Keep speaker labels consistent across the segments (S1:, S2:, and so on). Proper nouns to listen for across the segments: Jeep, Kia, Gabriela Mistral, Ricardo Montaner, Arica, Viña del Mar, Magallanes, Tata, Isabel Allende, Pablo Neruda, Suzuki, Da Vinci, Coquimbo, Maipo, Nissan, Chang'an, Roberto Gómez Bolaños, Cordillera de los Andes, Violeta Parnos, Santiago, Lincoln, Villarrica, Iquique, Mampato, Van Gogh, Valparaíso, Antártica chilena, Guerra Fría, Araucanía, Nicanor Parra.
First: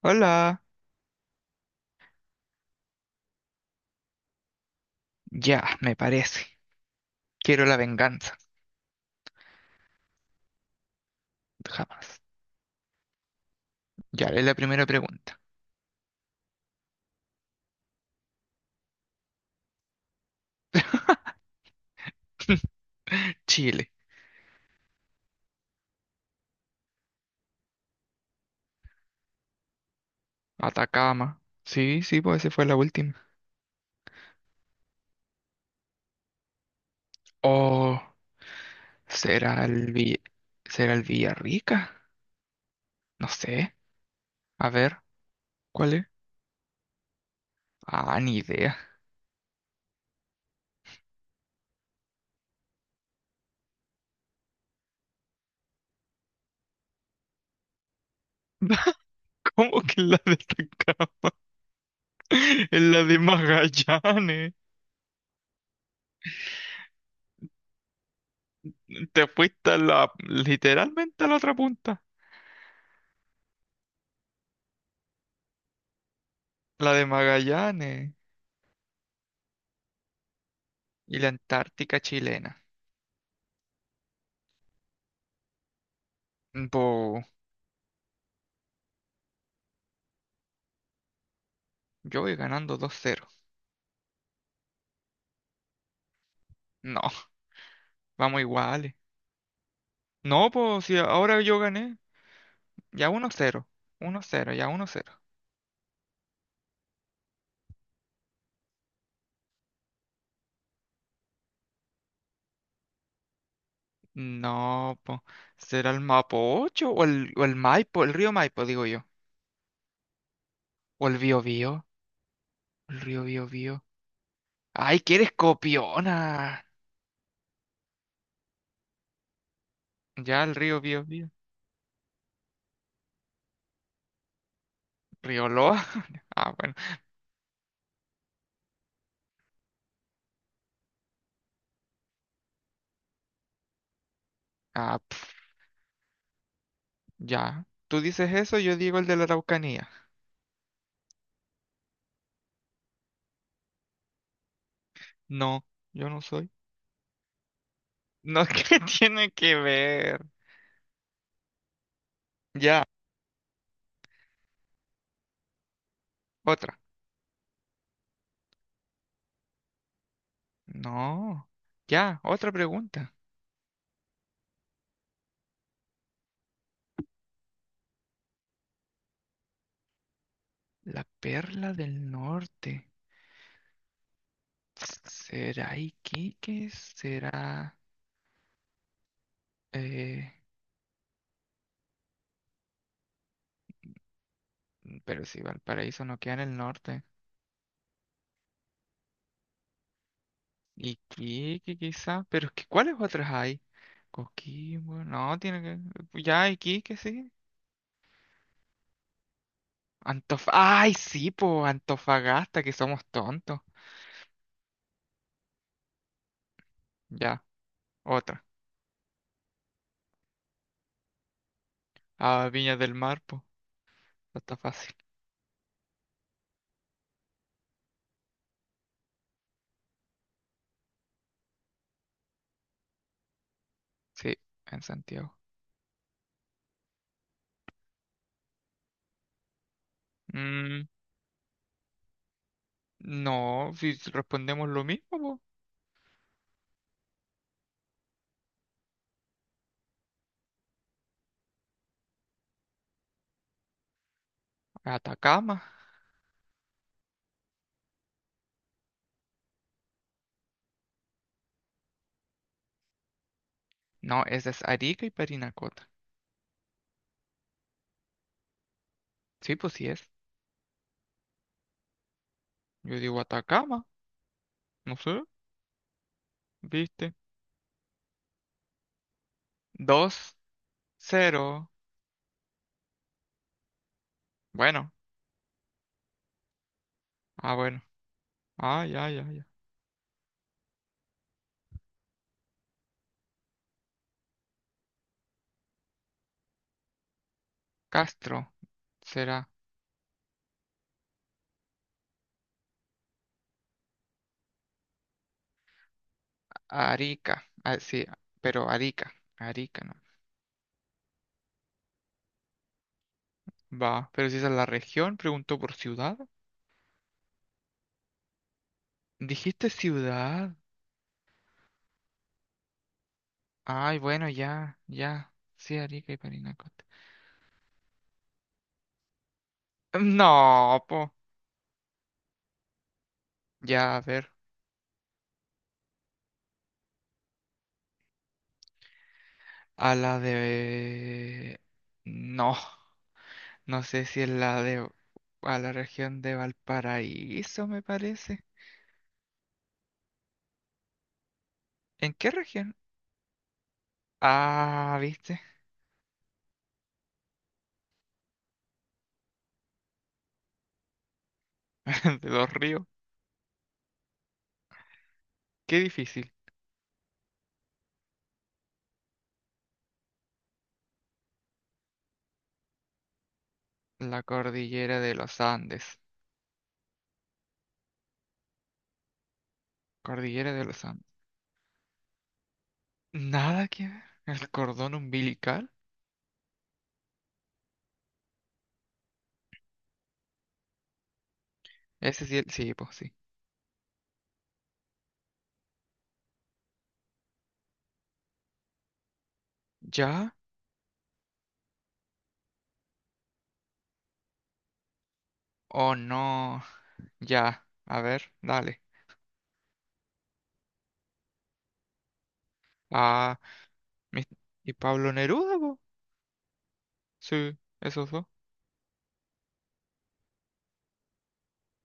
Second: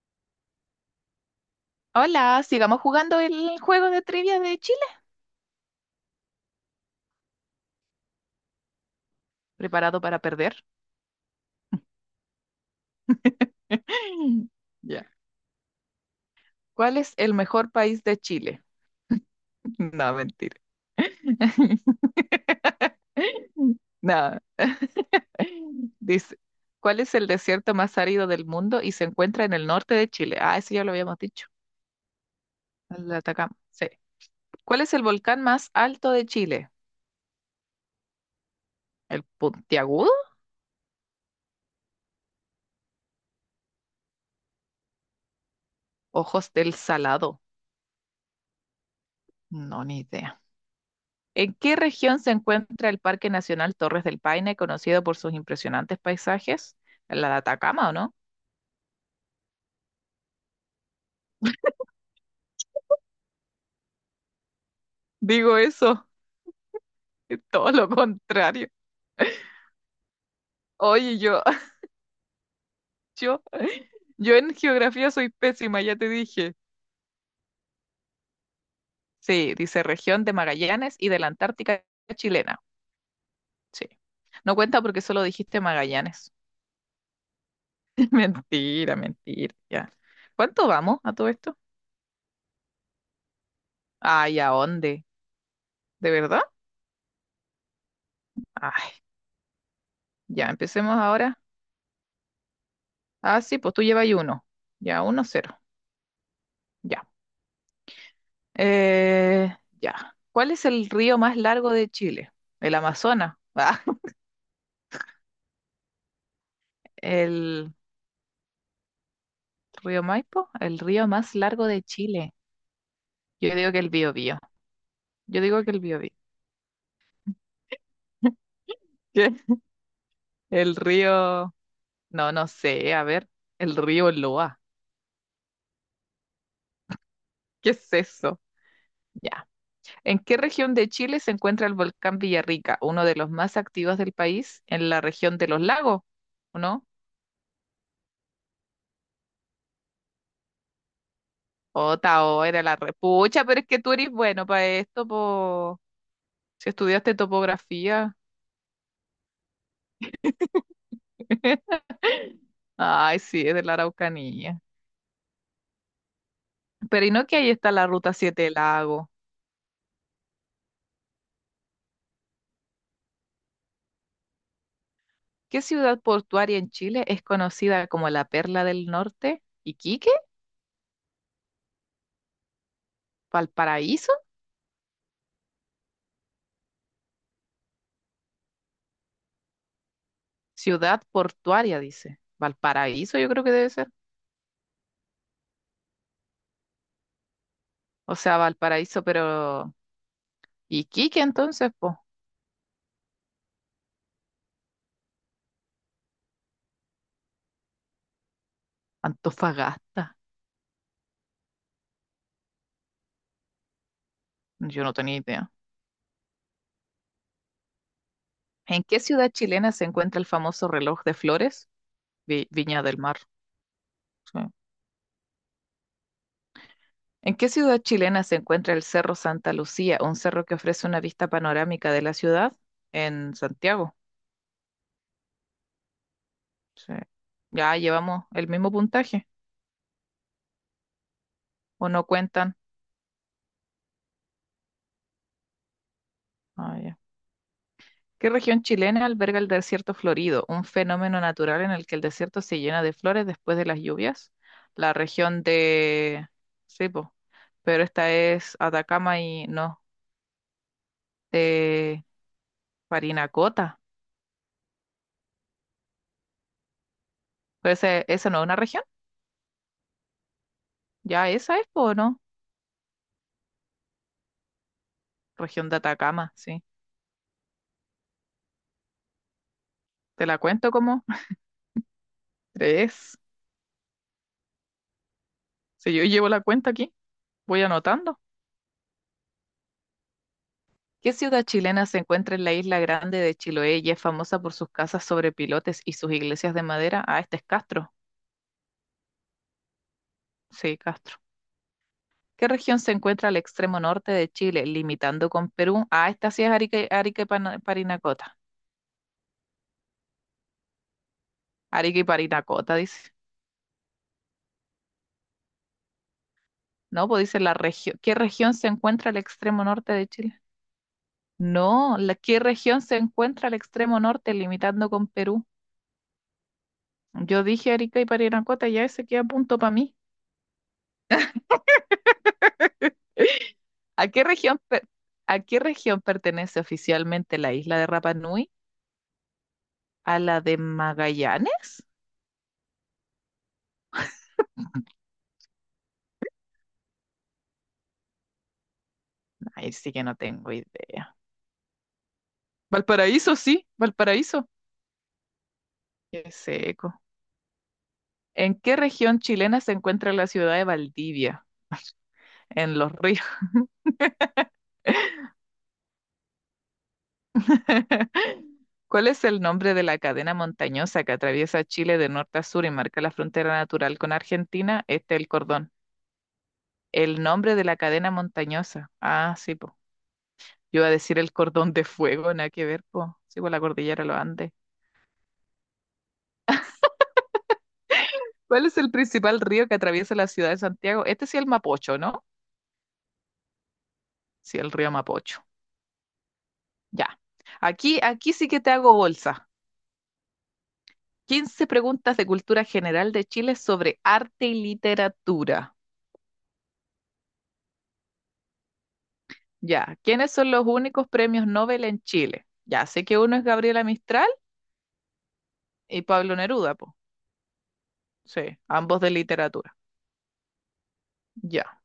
S1: Hola,
S2: Hola, sigamos jugando el juego de trivia de Chile.
S1: ya, me parece. Quiero la venganza.
S2: ¿Preparado para perder?
S1: Jamás. Ya, es la primera
S2: Ya.
S1: pregunta.
S2: ¿Cuál es el mejor país de Chile? No, mentira.
S1: Chile,
S2: No. Dice, ¿cuál es el desierto más árido del mundo y se encuentra en el norte de Chile? Ah, eso ya lo habíamos
S1: Atacama.
S2: dicho.
S1: Sí, sí, pues esa fue la
S2: El de
S1: última.
S2: Atacama. Sí. ¿Cuál es el volcán más alto de Chile?
S1: O
S2: ¿El
S1: será el
S2: Puntiagudo?
S1: Vi- será el Villarrica. No sé. A ver, ¿cuál es?
S2: ¿Ojos del Salado?
S1: Ah, ni idea.
S2: No, ni idea. ¿En qué región se encuentra el Parque Nacional Torres del Paine, conocido por sus impresionantes paisajes? ¿La de Atacama o no?
S1: ¿Cómo que la de Atacama? Es la de Magallanes.
S2: Digo eso, es todo lo contrario.
S1: Te fuiste a
S2: Oye,
S1: literalmente a la
S2: yo,
S1: otra punta.
S2: yo, yo en geografía soy pésima, ya te dije.
S1: La de Magallanes
S2: Sí, dice región de Magallanes y
S1: y
S2: de
S1: la
S2: la Antártica
S1: Antártica
S2: chilena.
S1: chilena.
S2: Sí. No cuenta porque solo dijiste Magallanes. Mentira, mentira, ya. ¿Cuánto vamos a todo esto?
S1: Yo voy ganando 2-0.
S2: Ay, ¿a dónde? ¿De verdad?
S1: No, vamos
S2: Ay,
S1: iguales.
S2: ya,
S1: No, pues
S2: empecemos
S1: si
S2: ahora.
S1: ahora yo gané, ya
S2: Ah, sí,
S1: 1-0.
S2: pues tú llevas ahí uno.
S1: 1-0, ya
S2: Ya,
S1: 1-0.
S2: uno cero. Ya. Eh, ya. ¿Cuál es el río más largo de Chile? El Amazonas. Ah,
S1: No, pues será el Mapocho o o el
S2: el
S1: Maipo, el río Maipo, digo yo.
S2: río Maipo, el
S1: O
S2: río
S1: el
S2: más largo
S1: Biobío,
S2: de Chile.
S1: el río
S2: Yo digo que
S1: Biobío.
S2: el Biobío.
S1: Ay, que eres
S2: Yo digo que el Biobío.
S1: copiona.
S2: ¿Qué?
S1: Ya el
S2: El
S1: río Biobío.
S2: río. No, no sé. A ver, el río Loa.
S1: Río Loa. Ah, bueno.
S2: ¿Qué es eso? Ya. ¿En qué región de Chile se encuentra el volcán Villarrica, uno de los más activos del país en
S1: Ah,
S2: la región de los lagos? ¿O no?
S1: ya. Tú dices eso, yo digo el de la Araucanía.
S2: Ota, oh, era la repucha, pero es que tú eres bueno para esto,
S1: No,
S2: po.
S1: yo no soy.
S2: Si estudiaste topografía.
S1: No, ¿qué tiene que ver? Ya,
S2: Ay, sí, es de la Araucanía.
S1: otra.
S2: Pero ¿y no que ahí está la Ruta 7 Lago?
S1: No. Ya, otra pregunta.
S2: ¿Qué ciudad portuaria en Chile es conocida como la Perla del Norte? ¿Iquique?
S1: La perla del norte.
S2: ¿Valparaíso?
S1: ¿Será Iquique? Eh,
S2: Ciudad portuaria, dice. Valparaíso yo creo que debe ser.
S1: pero si Valparaíso no queda en el norte.
S2: O sea, Valparaíso, pero... ¿Iquique entonces,
S1: Iquique
S2: po?
S1: quizá. Pero es que ¿cuáles otras hay? Coquimbo. No, pues, ya, Iquique, sí.
S2: Antofagasta.
S1: Ay, sí, po. Antofagasta, que somos tontos.
S2: Yo no tenía idea.
S1: Ya, otra.
S2: ¿En qué ciudad chilena se encuentra el famoso reloj de flores?
S1: Ah, Viña
S2: Viña
S1: del
S2: del Mar.
S1: Mar, po.
S2: Sí.
S1: Está fácil.
S2: ¿En qué ciudad chilena se encuentra el Cerro Santa Lucía, un cerro que ofrece una vista panorámica de la ciudad? En Santiago.
S1: Sí, en Santiago.
S2: Sí. Ya llevamos el mismo puntaje,
S1: Mm,
S2: ¿o no cuentan?
S1: no, si respondemos lo mismo, po.
S2: Ah, ya. ¿Qué región chilena alberga el desierto florido, un fenómeno natural en el que el desierto se llena de flores después de las lluvias? La región
S1: Atacama.
S2: de... Sí, po. Pero esta es Atacama y no. De Parinacota.
S1: No, esa es Arica y Parinacota.
S2: Pues ese, esa no es una región.
S1: Sí, pues sí es.
S2: Ya esa es, po, ¿o no?
S1: Yo digo Atacama. No sé,
S2: Región de Atacama, sí.
S1: ¿viste?
S2: Te
S1: Dos,
S2: la cuento como
S1: cero.
S2: tres.
S1: Bueno,
S2: Si yo llevo la cuenta aquí,
S1: ah,
S2: voy
S1: bueno.
S2: anotando.
S1: Ah, ya, ya, ya.
S2: ¿Qué ciudad chilena se encuentra en la isla grande de Chiloé y es famosa por sus casas sobre pilotes y sus iglesias de madera? Ah, este es Castro.
S1: Castro será
S2: Sí, Castro. ¿Qué región se encuentra al extremo norte de Chile, limitando con Perú? Ah, esta sí es Arica, Arica y
S1: Arica. Ah, sí,
S2: Parinacota.
S1: pero Arica. Arica, no.
S2: Arica y Parinacota, dice.
S1: Va, pero si esa es la región, preguntó por ciudad.
S2: No, pues dice la región. ¿Qué región se encuentra al extremo
S1: Dijiste
S2: norte de Chile?
S1: ciudad.
S2: No, ¿la qué región se encuentra al
S1: Ay,
S2: extremo
S1: bueno,
S2: norte,
S1: ya,
S2: limitando con
S1: ya.
S2: Perú?
S1: Sí, Arica y Parinacota.
S2: Yo dije Arica y Parinacota, ya ese queda punto para mí.
S1: No, po. Ya, a
S2: ¿A qué
S1: ver.
S2: región, per- ¿A qué región pertenece oficialmente la isla de Rapa Nui?
S1: A la
S2: ¿A la de
S1: de...
S2: Magallanes?
S1: No, no sé si es la de... A la región de Valparaíso, me parece.
S2: Ahí sí que no tengo idea.
S1: ¿En qué región?
S2: Valparaíso, sí, Valparaíso.
S1: Ah, ¿viste?
S2: Qué seco. ¿En qué región chilena se encuentra la ciudad de Valdivia?
S1: De los
S2: En
S1: ríos.
S2: los ríos.
S1: Qué difícil.
S2: ¿Cuál es el nombre de la cadena montañosa que atraviesa Chile de norte a sur y marca la frontera natural con
S1: La
S2: Argentina?
S1: cordillera de
S2: Este es el
S1: los
S2: cordón.
S1: Andes.
S2: El nombre de la cadena montañosa. Ah, sí, po.
S1: Cordillera de
S2: Yo
S1: los
S2: iba a
S1: Andes.
S2: decir el cordón de fuego, nada que ver, po. Sí, po, la
S1: Nada que ver.
S2: cordillera de los
S1: ¿El
S2: Andes.
S1: cordón umbilical?
S2: ¿Cuál es el principal río que atraviesa la ciudad de Santiago? Este sí es el Mapocho, ¿no?
S1: Ese sí, sí, pues sí.
S2: Sí, el río Mapocho. Ya. Aquí sí que te hago bolsa.
S1: ¿Ya
S2: 15 preguntas de cultura general de Chile sobre arte y literatura.
S1: o no? Ya. A ver, dale.
S2: Ya, ¿quiénes son los únicos premios Nobel en Chile? Ya, sé que uno
S1: Ah,
S2: es Gabriela
S1: mis-
S2: Mistral
S1: ¿y Pablo Neruda, po?
S2: y Pablo Neruda, po.
S1: Sí, esos dos.
S2: Sí, ambos de literatura. Ya.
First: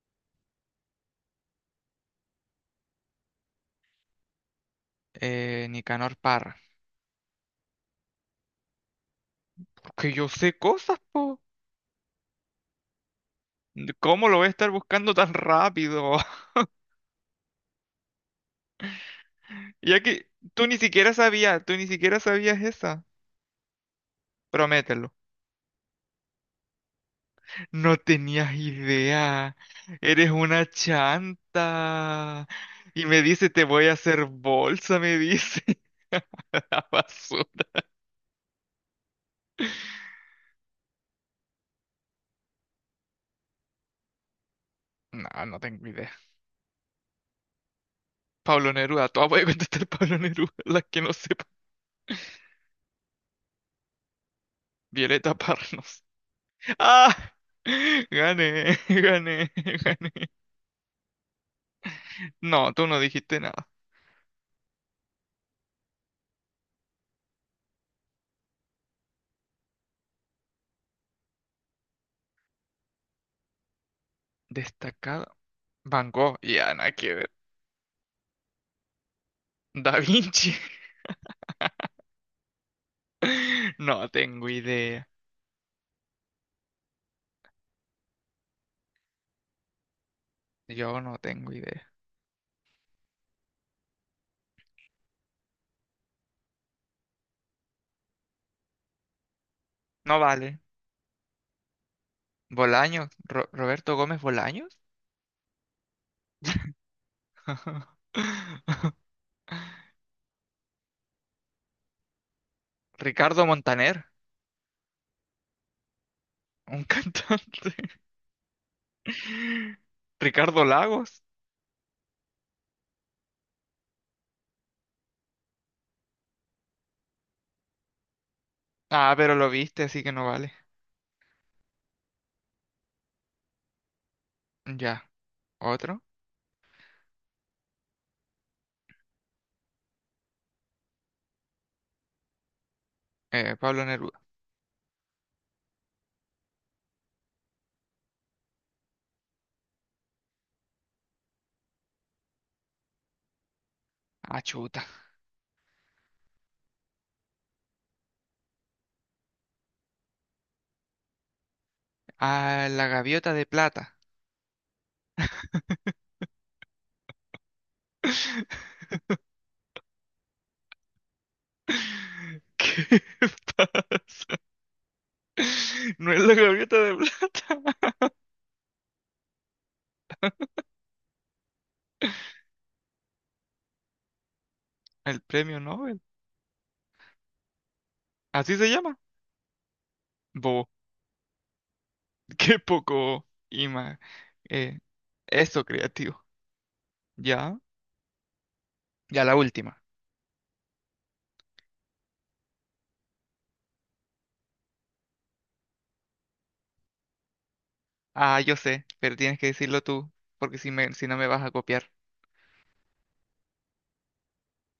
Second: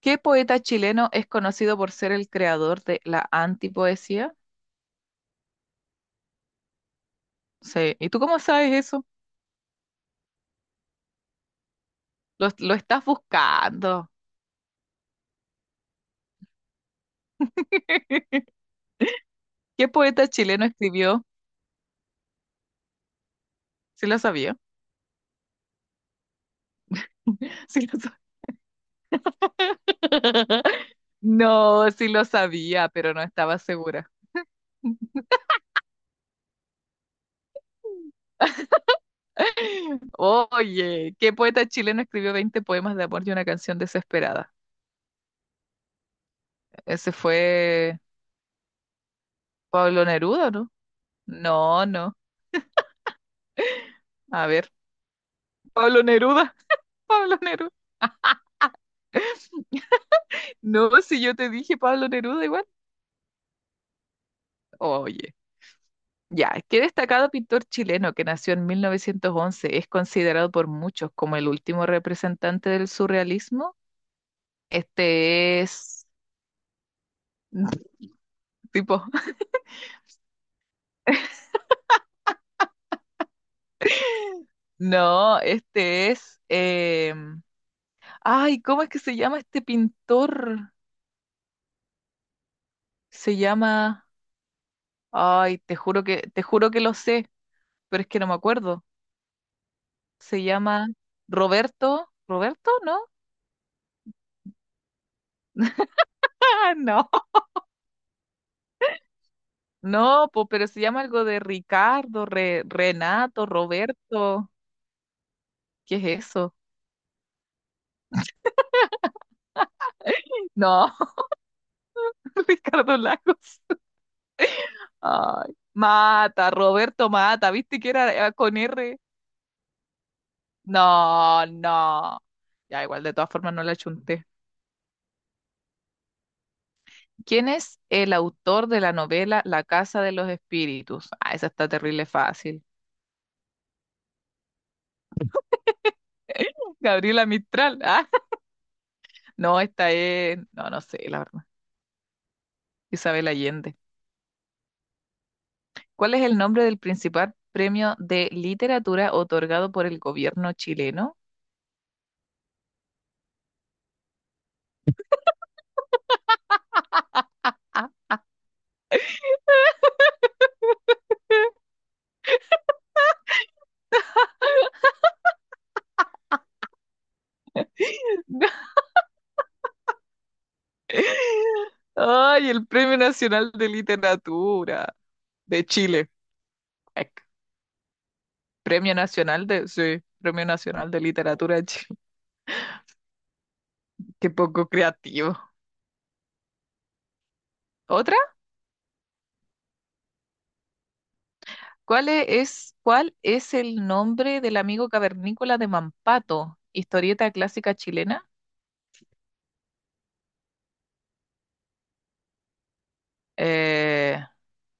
S2: ¿Qué poeta chileno es conocido por ser el creador de la antipoesía?
S1: Nicanor Parra.
S2: Sí, ¿y tú cómo sabes eso?
S1: Que yo sé cosas, po.
S2: Lo estás buscando.
S1: ¿Cómo lo voy a estar buscando tan rápido?
S2: ¿Qué
S1: Ya que
S2: poeta chileno escribió?
S1: tú ni siquiera sabías esa.
S2: Sí lo sabía.
S1: Promételo.
S2: Sí
S1: No
S2: lo sa-
S1: tenías idea. Eres una
S2: No, sí lo
S1: chanta.
S2: sabía,
S1: Y
S2: pero
S1: me
S2: no
S1: dice,
S2: estaba
S1: te voy a
S2: segura.
S1: hacer bolsa, me dice. La basura.
S2: Oye, ¿qué poeta chileno escribió 20 poemas de amor y una canción desesperada?
S1: No, no tengo idea.
S2: Ese fue
S1: Pablo Neruda, todas voy a contestar
S2: Pablo
S1: Pablo
S2: Neruda,
S1: Neruda,
S2: ¿no?
S1: las que no sepan.
S2: No, no. A ver,
S1: Violeta
S2: Pablo
S1: Parnos.
S2: Neruda,
S1: ¡Ah!
S2: Pablo Neruda.
S1: Gané, gané, gané.
S2: No, si yo te dije Pablo Neruda igual.
S1: No, tú no dijiste nada.
S2: Oye, ya, qué destacado pintor chileno que nació en 1911 es considerado por muchos como el último representante del surrealismo.
S1: Destacado.
S2: Este es,
S1: Van Gogh, ya nada que ver.
S2: tipo,
S1: Da Vinci. No tengo idea.
S2: no, este es, ay, ¿cómo es que se llama este pintor?
S1: Yo no tengo idea.
S2: Se llama, ay, te juro que lo sé, pero es que no me acuerdo.
S1: No
S2: Se
S1: vale.
S2: llama Roberto. ¿Roberto? ¿No?
S1: Bolaños. Roberto Gómez Bolaños.
S2: Ah, no. No, po, pero se llama algo de Ricardo,
S1: Ricardo
S2: Renato,
S1: Montaner.
S2: Roberto. ¿Qué es eso?
S1: Un cantante. Ricardo
S2: No,
S1: Lagos.
S2: Ricardo Lagos. Ay, Mata, Roberto Mata, ¿viste que era con R?
S1: Ah, pero lo viste, así que no vale.
S2: No, no. Ya igual, de todas formas no la chunté.
S1: Ya. Otro.
S2: ¿Quién es el autor de la novela La Casa de los Espíritus? Ah, esa está terrible fácil.
S1: Pablo Neruda.
S2: Gabriela Mistral. Ah, no, esta es, no, no sé, la verdad. Isabel Allende.
S1: Ah, chuta.
S2: ¿Cuál es el nombre del principal premio de literatura otorgado por el gobierno chileno?
S1: Ah, la gaviota de plata. ¿Qué pasa? No es la gaviota de plata.
S2: Ay, el Premio Nacional de Literatura
S1: El premio
S2: de
S1: Nobel.
S2: Chile. Ec.
S1: Así se
S2: Premio
S1: llama.
S2: Nacional de, sí, Premio
S1: Bobo.
S2: Nacional de Literatura de Chile.
S1: Qué poco ima.
S2: Qué poco
S1: eh,
S2: creativo.
S1: eso creativo. Ya.
S2: ¿Otra?
S1: Ya la última.
S2: ¿Cuál es el nombre del amigo cavernícola de Mampato? Historieta clásica chilena.
S1: Ah, yo sé, pero tienes que decirlo tú, porque si no me vas a copiar.
S2: Eh,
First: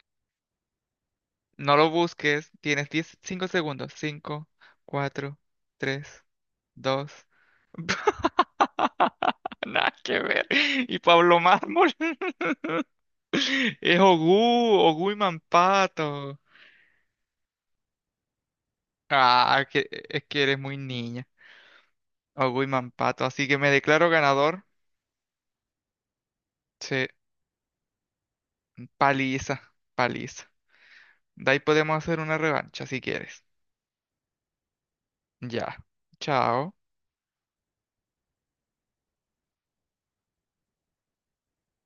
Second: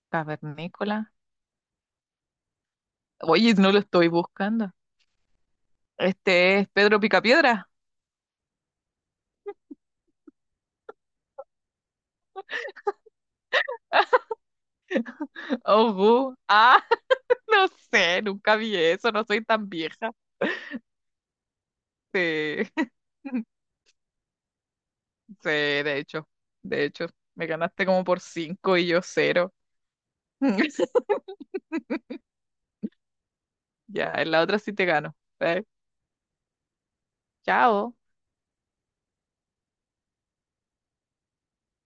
S2: cavernícola.
S1: No lo busques. Tienes 10, 5
S2: Oye, no lo
S1: segundos.
S2: estoy
S1: 5,
S2: buscando.
S1: 4, 3,
S2: Este es Pedro
S1: 2.
S2: Picapiedra.
S1: Nada que ver. Y Pablo Mármol. Es Ogú y
S2: Oh, bu.
S1: Mampato.
S2: Ah, no sé, nunca vi eso, no soy
S1: Ah,
S2: tan vieja.
S1: es que eres muy niña.
S2: Sí,
S1: Ogui Mampato. Así que me declaro ganador.
S2: sí, de hecho, de
S1: Sí,
S2: hecho, me ganaste como por cinco y yo cero.
S1: paliza, paliza. De ahí podemos hacer una revancha si quieres.
S2: Ya, en la otra sí te gano.
S1: Ya. Chao.
S2: Chao.